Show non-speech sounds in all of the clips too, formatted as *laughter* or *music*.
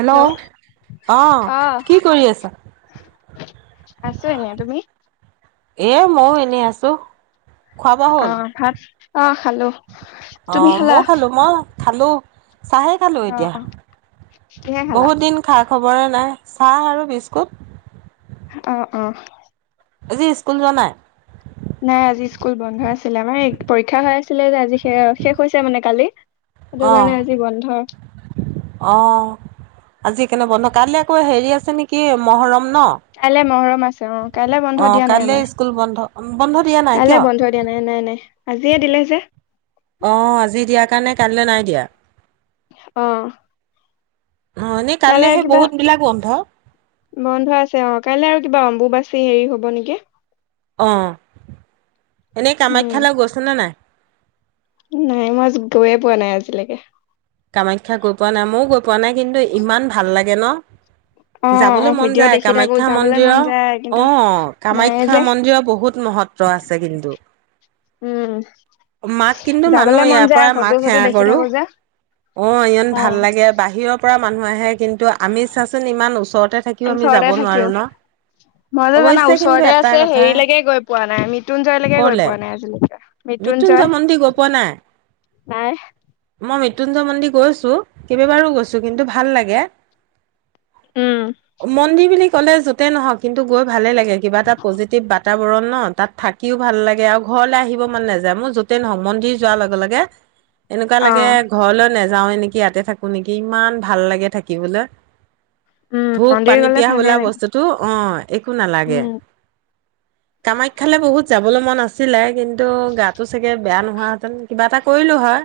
Hello অ, অ কি কৰি আছা? আছো এনেই, তুমি? এ, মইও এনেই আছো। খোৱা বোৱা অ হ'ল ভাত, অ খালো। অ তুমি খালা মইও খালো, মই খালো। চাহেই খালোঁ অ এতিয়া অ কিহে খালা বহুত দিন খা- খবৰে নাই। চাহ আৰু বিস্কুট। অ, অ, আজি স্কুল যোৱা নাই? নাই আজি স্কুল বন্ধ আছিলে আমাৰ পৰীক্ষা হৈ আছিলে যে, আজি শেষ- হৈছে মানে কালি। সেইটো অ কাৰণে আজি বন্ধ। অ, আজি সেইকাৰণে বন্ধ কাইলৈ আকৌ হেৰি আছে নেকি মহৰম। ন কাইলৈ মহৰম আছে অ, কাইলৈ অ বন্ধ দিয়া নাই কাইলৈ আমাৰ, স্কুল বন্ধ বন্ধ দিয়া নাই কাইলে কিয় বন্ধ দিয়া নাই। নাই- নাই-নাই আজিয়ে দিলে যে, অ, আজি দিয়া কাৰণে কাইলৈ নাই দিয়া। অ, অ এনেই কাইলে কাইলৈহে কিবা বহুত বিলাক বন্ধ। বন্ধ আছে অ কাইলৈ আৰু কিবা অম্বুবাচি হেৰি হব নেকি? অ, এনেই উম কামাখ্যালৈ গৈছানে নাই? নাই মই গৈয়ে পোৱা নাই আজিলৈকে। কামাখ্যা গৈ পোৱা নাই ময়ো গৈ পোৱা নাই কিন্তু ইমান ভাল লাগে ন? অ অ যাবলৈ মন ভিডিঅ' যায় দেখি থাকো কামাখ্যা যাবলৈ মন মন্দিৰৰ যায় কিন্তু অ, নাই কামাখ্যা যে মন্দিৰৰ বহুত ম- মহত্ব আছে কিন্তু। উম মাক কিন্তু মানো যাবলে মন ইয়াৰ যায় পৰা ফটো মাক চটো সেৱা দেখি কৰো। থাকো যে অ ইমান ভাল লাগে বাহিৰৰ পৰা মানুহ আহে। কিন্তু আমি চোৱাচোন ইমান ওচৰতে থাকিও আমি যাব নোৱাৰো ন? মইতো জানা অৱশ্যে কিন্তু ওচৰতে এটা আছে কথা হেৰিলৈকে গৈ পোৱা নাই মৃত্যুঞ্জয়লৈকে গৈ কলে পোৱা নাই আজিলৈকে। মৃত্যুঞ্জয় মন্দিৰ গৈ পোৱা নাই? নাই। মই মৃত্যুঞ্জয় মন্দিৰ গৈছোঁ, কেইবাবাৰো গৈছোঁ কিন্তু ভাল লাগে। উম মন্দিৰ বুলি ক'লে য'তে নহওক কিন্তু গৈ ভালেই লাগে কিবা এটা পজিটিভ বাতা- বৰন ন? তাত থাকিও ভাল লাগে আৰু ঘৰলৈ আহিব মন নাযায় মোৰ যতেই নহওক মন্দিৰ যোৱাৰ লগে লগে- এনেকুৱা অ লাগে ঘৰলৈ নাযাওৱে নেকি ইয়াতে থাকো নেকি ইমান ভাল লাগে থাকিবলৈ। উম ভোক মন্দিৰ পানী গলে পিয়াহ ভালে বোলা লাগে বস্তুটো অ, একো নালাগে। উম *inaudible* কামাখ্যালে বহুত যাবলৈ মন আছিলে কিন্তু গাটো চাগে বেয়া নোহোৱাহেঁতেন কিবা এটা কৰিলো হয়।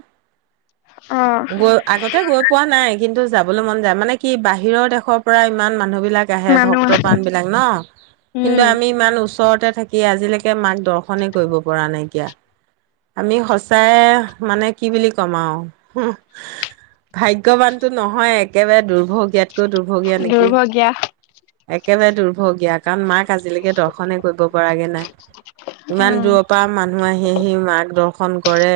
অ গৈ, আগতে গৈ পোৱা নাই কিন্তু- যাবলৈ মন যায় মানে কি বাহিৰৰ দেশৰ পৰা ইমান মানুহবি বিলাক আহে মানুহ আছে ভক্তপ্ৰান বিলাক ন, উম কিন্তু আমি ইমান ওচৰতে থাকি আজিলৈকে মাক দৰ্শনে কৰিব পৰা নাইকিয়া, আমি সচাই মানে কি বুলি ক'ম আৰু, ভাগ্যৱানতো নহয়ে, একেবাৰে দুৰ্ভগীয়া কৈও দুৰ্ভগীয়া নেকি, দুৰ্ভগীয়া একেবাৰে দুৰ্ভগীয়া কাৰণ মাক আজিলৈকে দৰ্শনে কৰিব পৰাগে নাই। ইমান উম দূৰৰ পৰা মানুহ আহি আহি মাক দৰ্শন কৰে।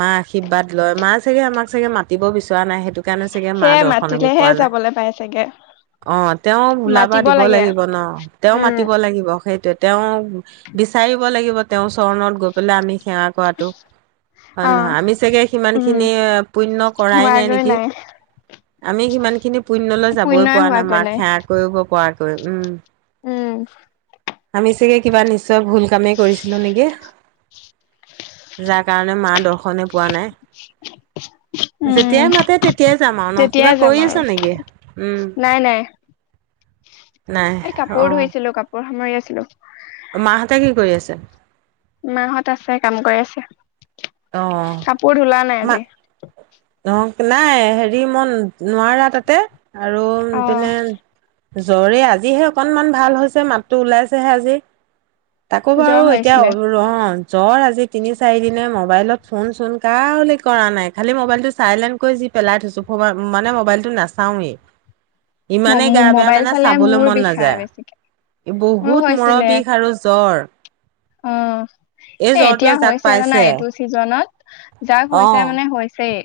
মা আশীৰ্বাদ লয়, মা চাগে আমাক চাগে মাতিব বিচৰা নাই, সেই সেইটো কাৰণে চাগে মা সেয়ে দৰ্শন আমি মাতিলেহে পোৱা নাই। যাবলৈ পাই চাগে অ', তেওঁ বোলাবা মাতিব দিব লাগে লাগিব ন, তেওঁ উম মাতিব লাগিব সেইটোৱেই তেওঁ বিচাৰিব লাগিব তেওঁ চৰণত গৈ পেলাই আমি সেৱা কৰাটো। অ হয়নে নহয়, আমি চাগে উম সিমানখিনি পুণ্য কৰাই নাই নেকি। আমি সিমান খিনি পুণ্যলৈ যাবই পুণ্যই পৰা নাই হোৱাগৈ মাক সেৱা কৰিব পৰাকৈ, উম। উম। আমি চাগে কিবা নিশ্চয় ভুল কামেই কৰিছিলো নেকি। যাৰ কাৰণে মা দৰ্শনে পোৱা নাই। উম যেতিয়াই মাতে তেতিয়াই যাম আৰু ন, তেতিয়াই কিবা যাম কৰি আৰু আছা নেকি? উম নাই নাই। নাই এ অ কাপোৰ ধুইছিলো, কাপোৰ সামৰি আছিলো। মাহঁতে কি কৰি আছে? মাহঁত আছে, কাম কৰি আছে, অ কাপোৰ ধুলা নাই মা আজি? অ নাই, হেৰি মই নোৱাৰা তাতে, আৰু অ ইপিনে জ্বৰেই, আজিহে অকনমান ভাল হৈছে, মাতটো ওলাইছেহে আজি। তাকো বাৰু জ্বৰ হৈ এতিয়া আছিলে *unintelligible* জ্বৰ আজি তিনি চাৰি দিনে, মোবাইলত ফোন চোন কাউলে কৰা নাই, খালি ম'বাইলটো চাইলেণ কৰি যি পেলাই থৈছো ক'ৰবাত, মানে মোবাইলটো নাচাওৱেই। ইমানেই গা বেয়া মোবাইল মানে, চালে চাবলৈ মোৰ মন বিষাই বেছিকে নাযায়। মোৰো বহুত মূৰৰ হৈছিলে বিষ আৰু জ্বৰ। অ', এই এ জ্বৰটোৱে এতিয়া যাক হৈছেই জানা, পাইছে এইটো চিজনত। যাক অ হৈছে মানে হৈছেই,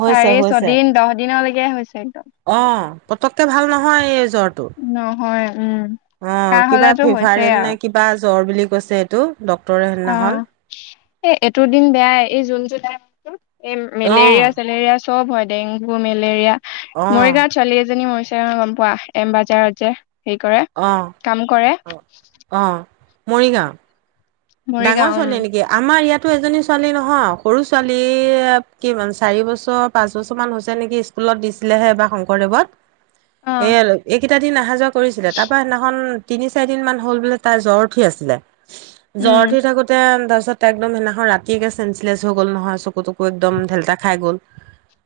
হৈছে চাৰি, হৈছে ছয়দিন, দহ দিনলৈকে হৈছে। একদম অ', পতককে ভাল নহয় এ জ্বৰটো, নহয় উম অ' কাহ কিবা হলেতো হৈছেই ফিভাৰেল নে আৰু কিবা জ্বৰ বুলি কৈছে এইটো। ডক্তৰে সেইদিনাখন অ', এ এইটো দিন বেয়াই, এই জুন জুলাই মাহটোত এই অ মেলেৰিয়া চেলেৰিয়া চব হয়, ডেংগু, মেলেৰিয়া অ মৰিগাঁৱত ছোৱালী এজনী মৰিছ তেওঁ গম পোৱা, এম বজাৰত যে হেৰি কৰে, অ কাম কৰে। অ অ মৰিগাঁও, ডাঙৰ মৰিগাঁও উম ছোৱালী নেকি, আমাৰ ইয়াত এজনী ছোৱালী নহয়, সৰু ছোৱালী এ কিন্তু চাৰি বছৰ পাঁচ বছৰ মান হৈছে নেকি, স্কুল লত দিছিলেহে এইবাৰ শংকৰদেৱত। অ সেইয়া, এইকেইটা দিন অহা যোৱা কৰিছিলে, তাৰপৰা সিদিনাখন তিনি চাৰি দিন মান হ'ল বোলে তাই জ্বৰ উঠি আছিলে, জ্বৰ উম উঠি থাকোতে আৰু তাৰ তাৰপিছত তাই একদম সেইদিনাখন ৰাতি একেবাৰে চেঞ্চলেছ হৈ গ'ল নহয়, চকু তকু একদম ঢেলটা খাই গ'ল।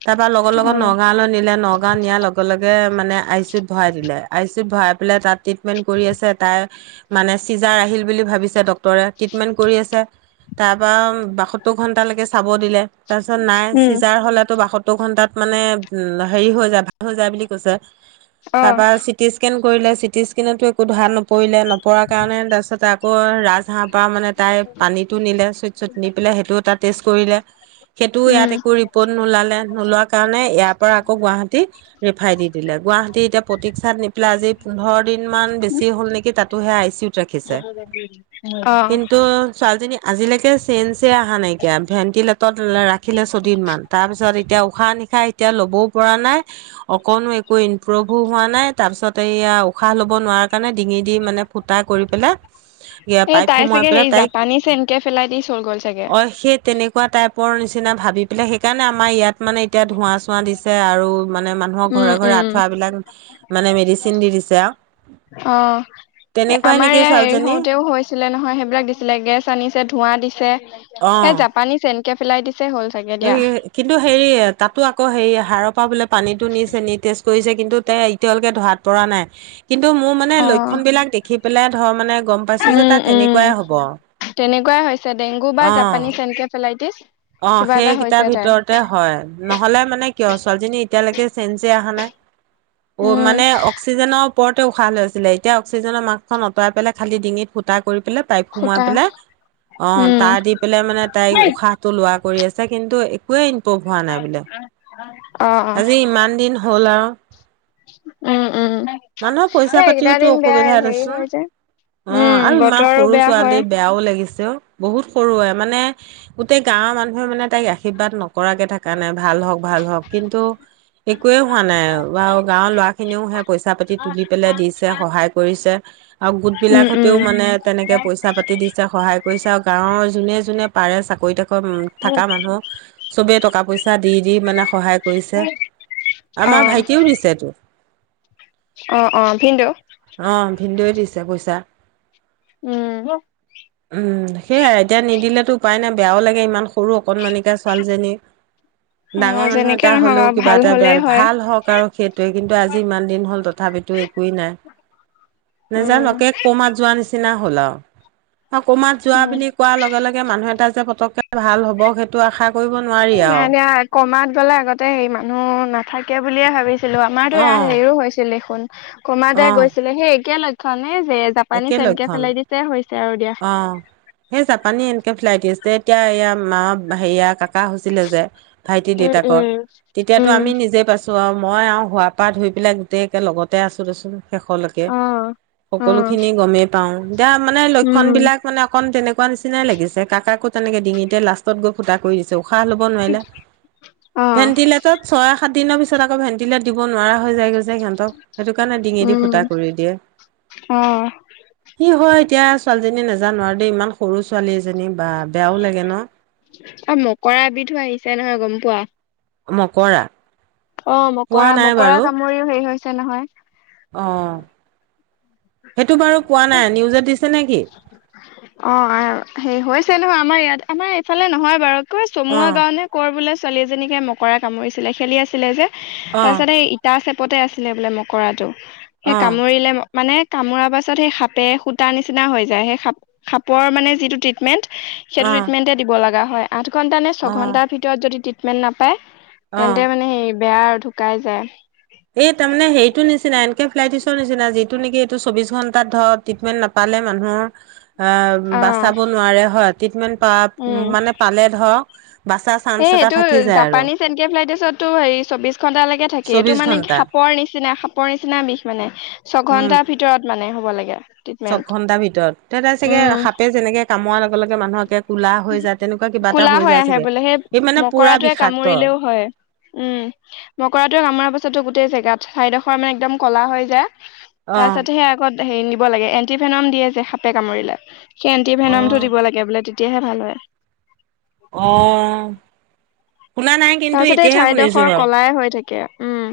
তাৰপৰা লগৰ অ লগত নগাঁৱলৈ নিলে, নগাঁও নিয়াৰ লগে লগে মানে আই চি ইউত ভৰাই দিলে, আই চি ইউত ভৰাই লে, তাত ট্ৰিটমেণ্ট কৰি আছে, তাই মানে চিজাৰ আহিল বুলি ভাবিছে ডক টৰে ট্ৰিটমেন্ট কৰি আছে, তাৰপৰা আৰু বাসত্তৰ ঘন্টালৈকে চাব দিলে, তাৰপিছত নাই, উম চিজাৰ হ'লেতো বাসত্ ত্তৰ ঘণ্টাত মানে হেৰি হৈ যায়, ভাল হৈ যায় বুলি কৈছে, অ তাৰপৰা চিটিস্কেন কৰিলে, চিটি স্কেনতো একো ধৰা নপৰিলে, নপৰাৰ কাৰণে তাৰপিছতে আকৌ ৰাজহাড় ত পৰা মানে তাই পানীতটো নিলে চুইট ছইট নি পেলাই সেইটোও এটা টেষ্ট কৰিলে সেইটোও ইয়াত একো উম ৰিপৰ্ট নোলালে নোলোৱা কাৰণে ইয়াৰ পৰা আকৌ গুৱাহাটী ৰেফাই দি দিলে গুৱাহাটী এতিয়া প্ৰতিক্ষাত নি পেলাই আজি পোন্ধৰ দিন ম বেছি হ'ল নেকি তাতোহে আইচি অ ছোৱালীজনী আজিলৈকে চেন চে অহা নাইকিয়া ভেন্টিলেট ৰাখিলে ছদিন মান তাৰপিছত এতিয়া এতিয়া উশাহ নিশাহ এতিয়া ল'বও পৰা নাই অকনো একো ইমপ্ৰভো হোৱা নাই তাৰপিছত এইয়া উশাহ লব নোৱাৰ কাৰণে ডিঙি দি মানে ফুটা কৰি পেলাই এই পাইপ তাই সোমোৱাই চাগে পেলাই হেৰি তাইক জাপানী চেনকে পেলাই দি চল গ'ল চাগে অ সেই তেনেকুৱা তাই ওপৰ নিচিনা ভাবি পেলাই সেইকাৰণে আমাৰ ইয়াত মানে এতিয়া ধোঁৱা চোঁৱা দিছে আৰু মানে মানুহক উম ঘৰে ঘৰে উম আঁঠুৱা বিিলাক মানে মেডিচিন দি দিছে আৰু অ তেনেকুৱাই নেকি ছোৱালজনী ছিলে নহয় সেইবিলাক দিছিলে গেছ আনিছে ধোঁৱা দিছে সেই জাপানিচ এনকে পেলাই দি এ কিন্তু হেৰি তাতো আকৌ হেৰি হাৰ া বোলে পানীো নি চে নি জ কৰিছে কিন্তু তে এতিয়ালৈকে ধাত পৰা নাই কিন্তু মোৰ মানে অ লক্ষণ বিলাক দেখি পেলাই ধৰ মানে গম পাইছো যে উম তাত উম তেনেকুৱাই হব তেনেকুৱাই হৈছে ডেংগু বা অ জাপানী চ এনকে ফেলাইটিছ অ সেইকেইটাৰ ভিতৰতে হয় নহলে মানে কিয় ছোৱালীজনী এতিয়ালৈকে চেঞজ অহা নাই অ উম মানে অক্সিজেনৰ ওপৰ উশাহ হৈছিলে এতিয়া অ্িজনৰ ম্খনতৰাইাইেলাই খালিঙিত ফুটাা কৰি পেলাই তাইক সোমাই খুটা পেলাই অ উম তাৰ দি পেলাই মানে তাই উশাহ টো লোৱা কৰি আছে আচা কিন্তু একোৱেই ইমপ্ৰুভ হোৱা নাই বোলে অ অ আজি ইমান দিন হ'ল আৰু উম উম এই মানুহৰ পইচা এইকেইটা পাতিওতো দিন বেয়াই অসুবিধা হেৰি দেচোন হৈ যে অ উম আৰু ইমান বতৰো সৰু বেয়া ছোৱালী হয় বেয়াও লাগিছে বহুত সৰুৱে মানে গোটেই গাঁৱৰ মানুহে মানে তাইক ৰা আশীৰ্বাদ নকৰাকে থকা নাই ভাল হওক ভাল হওঁক কিন্তু একোৱে হোৱা নাই ব গাঁৱৰ লৰা খিনিও সে পইচা পাতি তুলি পেলাই দিছে সহায় কৰিছে আৰু গোট উম উম বিলাকতেও মানে তেনেকে পইচা পাতি দিছে সহায় কৰিছে আৰু গাঁৱৰ যোনে যোনে পাৰে চাকৰি তাকৰি থকা মানুহ চবেই কা টকা পইচা দি দি মানে সহায় কৰিছে অ আমাৰ ভাইটিও দিছে তটো অ অ ভিনদেউ আহ ভিন্দে দিছে পইচা উম উম সেয়াই এতিয়া নিদিলেতো উপায় নাই বেয়াও লাগে ইমান সৰু অকণমানিকা ছোৱালীজনী অ ডাঙৰ মানুহ যেনেকে এটা নহওক হলেও আৰু কিবা ভাল এটা বেয়া হলেই হয় ভাল হওক আৰু সেইটোৱে কিন্তু আজি ইমান দিন হ'ল তথাপি ো একোৱেই নাই *unintelligible* নেজানো উম একে কমাত যোৱা নিচিনা হল আৰু কমাত যোৱা উম বুলি কোৱাৰ লগে লগে মানুহ এটা যে পতকে ভাল হ'ব সেইটো আশা নাই আৰু। ন কমাত গলে আগতে হে মানুহ নাথাকে বুলিয়ে ভাবিছিলোঁ আমাৰতো অ', হেৰিও হৈছিলে কমা দোই অ', গৈছিলে সেই একে লক্ষ্ নে যে জাপানী একে চ এনকে লক্ষণ। ফেলাই দিছে অ সেই জাপানী এনেকে ফেলাই দিছে এতিয়া এয়া মা হেয়া কাক থকা হৈছিলে যে ভাইটি উম দেউতাকৰ উম তেতিয়াতো উম আমি নিজে পাইছো আৰু মই আৰু হোৱাৰ পৰা ধুই পেলাই গোটেইকে লগতে আছো দেচোন শেষলৈকে অ অ সকলোখিনি গমেই পাওঁতিয়া মানে খন উম বিলাকানে অকন তেনেকুৱা নিচিনাই লাগিছে কাকো তেনেকে ডিঙিতে লাষ্টত গৈ ফুটা কৰি দিছো াহ ন ভে অ স দিনৰ পিত আকৌ ভে দ ন হৈ যায় গৈছে সিহঁতক সেইটো কাৰণে ডিঙি দি উম ফুটা কৰি দিয়ে অ সি হয় এতিয়া ছোৱালীজনী নাজানো আৰু দেই ইমান সৰু ছোৱালী এজনী। বা বেয়াও লাগে ন অ মকৰা এবিধো আহিছে নহয় গম পোৱা। মকৰা। অ পোৱা মকৰা নাই মকৰা বাৰু কামুৰিও হেৰি হৈছে নহয়। অ সেইটো বাৰু পোৱা নাই নিউজত দিছে নে। অ হেৰি হৈছে নহয় আমাৰ ইয়াত আমাৰ এইফালে নহয় বাৰু। *inaudible* অ চমুুৱা গাওঁ নে কৰ বোলে ছোৱালী এজনীকে মকৰা কামুৰিছিলে খেলি আছিলে যে। অ তাৰপিছত এই ইটা চেপতে আছিলে বোলে মকৰাটো সেই অ কামুৰিলে। মানে কামোৰাৰ পাছত সেই সাপে সূতা নিচিনা হৈ যায় সেই সাপৰ মানে যিটো ট্ৰিটমেণ্ট। সেইটো অ ট্ৰিটমেণ্টে দিব লগা হয় আঠ ঘন্টা নে অ ছয়ঘন্টাৰ ভিতৰত যদি ট্ৰিটমেণ্ট নাপায়। অ তেন্তে মানে হে বেয়া ঢুকাই যায়। এই তাৰমানে সেইটো নিচিনা এনকে ফ্লাইটিছ। নিচিনা যিটো নেকি এইটো চৌবিশ ঘণ্টাত ধৰ ট্ৰিটমেণ্ট নাপালে মানুহ। অ অ', বাচাব নোৱাৰে হয় ট্ৰিটমেণ্ট উম। প মানে পালে ধৰক। বাচা এ চান্স এটা এইটো থাকি যায় আৰু জাপানীছ এনকে ফ্লাইটিছটো হে চৌবিশ ঘন্টালৈকে থাকে এইটো চৌবিশ মান। মানে ঘন্টা সাপৰ নিচিনা সাপৰ নিচিনা বিষ মানে ছঘন্টাৰ ভিতৰত মানে হ'ব লাগে। ছয় ট্ৰিটমেন্ট। ঘন্টা ভিতৰত তে তাৰ চাগে সাপে যেনেকে কামোৱাৰ লগে লগে মানুহকে। কোলা হৈ যায় তেনেকুৱা কিবা এটা কোলা হৈ যায় আহে চাগে বোলে সেই এই মানে পুৰা মকৰাটোৱে বিষাক্ত। কামুৰিলেও হয় উম মকৰাটো আামাৰ পাছতো গোটেই চাগে। *unintelligible* চাৰিডোখৰ মানে একদম ক'লা হৈ যায় অ তাৰপিছতহে আগত। হেৰি নিব লাগে এণ্টিভেনম দিয়ে যে সাপে কামুৰিলে সেই এন্টিভেনম টো দিব লাগে বোলে তেতিয়া। তেতিয়াহে ভাল হয়। অ শুনা নাই কিন্তু তাৰপিছত এই এতিয়াহে শুনিছো ঠাইডোখৰ বাৰু কলাই হৈ থাকে। উম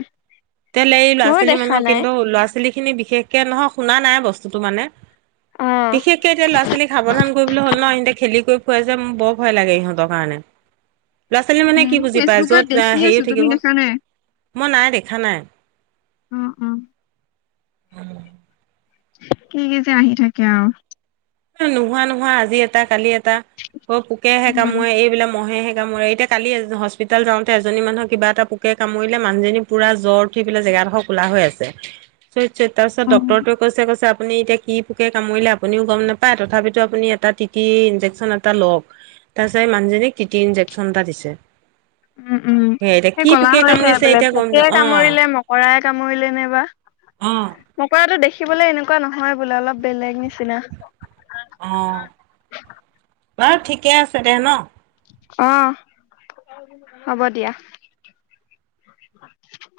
*unintelligible* এই ময়ো ল'ৰা-ছোৱালী দেখা মানুহক নাই কিন্তু ল'ৰা-ছোৱালী খিনি বিশেষকে নহয় শুনা নাই বস্তুতটো মানে। অ'। বিশেষকে এতিয়া ল'ৰা-ছোৱালীক সাৱধান কৰিবলৈ হ'ল নহ সিহতে খেলি কৰি। *unintelligible* যে মোৰ বৰ ভয় লাগে ইহঁতৰ কাৰণে। ল'ৰা-ছোৱালী মানে উম কি মই বুজি পায় ফেচবুকত য'ত দেখি আছো হেৰিও তুমি থাকিব দেখা নাই? মই নাই দেখ। উম উম। অহ। কি যে আহি থাকে আৰু। নোহোৱা নোহোৱা আজি এটা কালি এটা অ পোকেহে উম কামোৰে এইবিলাক মহে হে। মই এতিয়া কালি হস্পিতাল যাওঁতে এজনী মানুহ কিবা এটা পোকে কামৰিলে মানুহজনী পুৰা জ্বৰ উঠি পেলাই জেগা। জেগা ডোখৰ ক'লা হৈ আছে। তাৰ পিছত উম ডক্টৰ টোৱে কৈছে কৈছে আপুনি এতিয়া কি পোকে কামৰিলে আপোনিও গম নাপায়। তথাপিটো আপোনি এটা টিটি ইনজেকচন এটা লওঁক। তাৰ পিছত মানুহজনীক টিটি ইনজেকচন এটা দিছে। উম উম সেয়া এতিয়া সেই কি কলা পোকে হৈ জাই কামুৰিছে বোলে এতিয়া গম পুকে অ কামুৰিলে মকৰাই কামুৰিলে নাইবা। অ মকৰাটো দেখি। দেখিবলৈ এনেকুৱা নহয় বোলে অলপ বেলেগ নিচিনা। অ বাৰু ঠিকে আছে দে নহ। অহ হব দিয়া।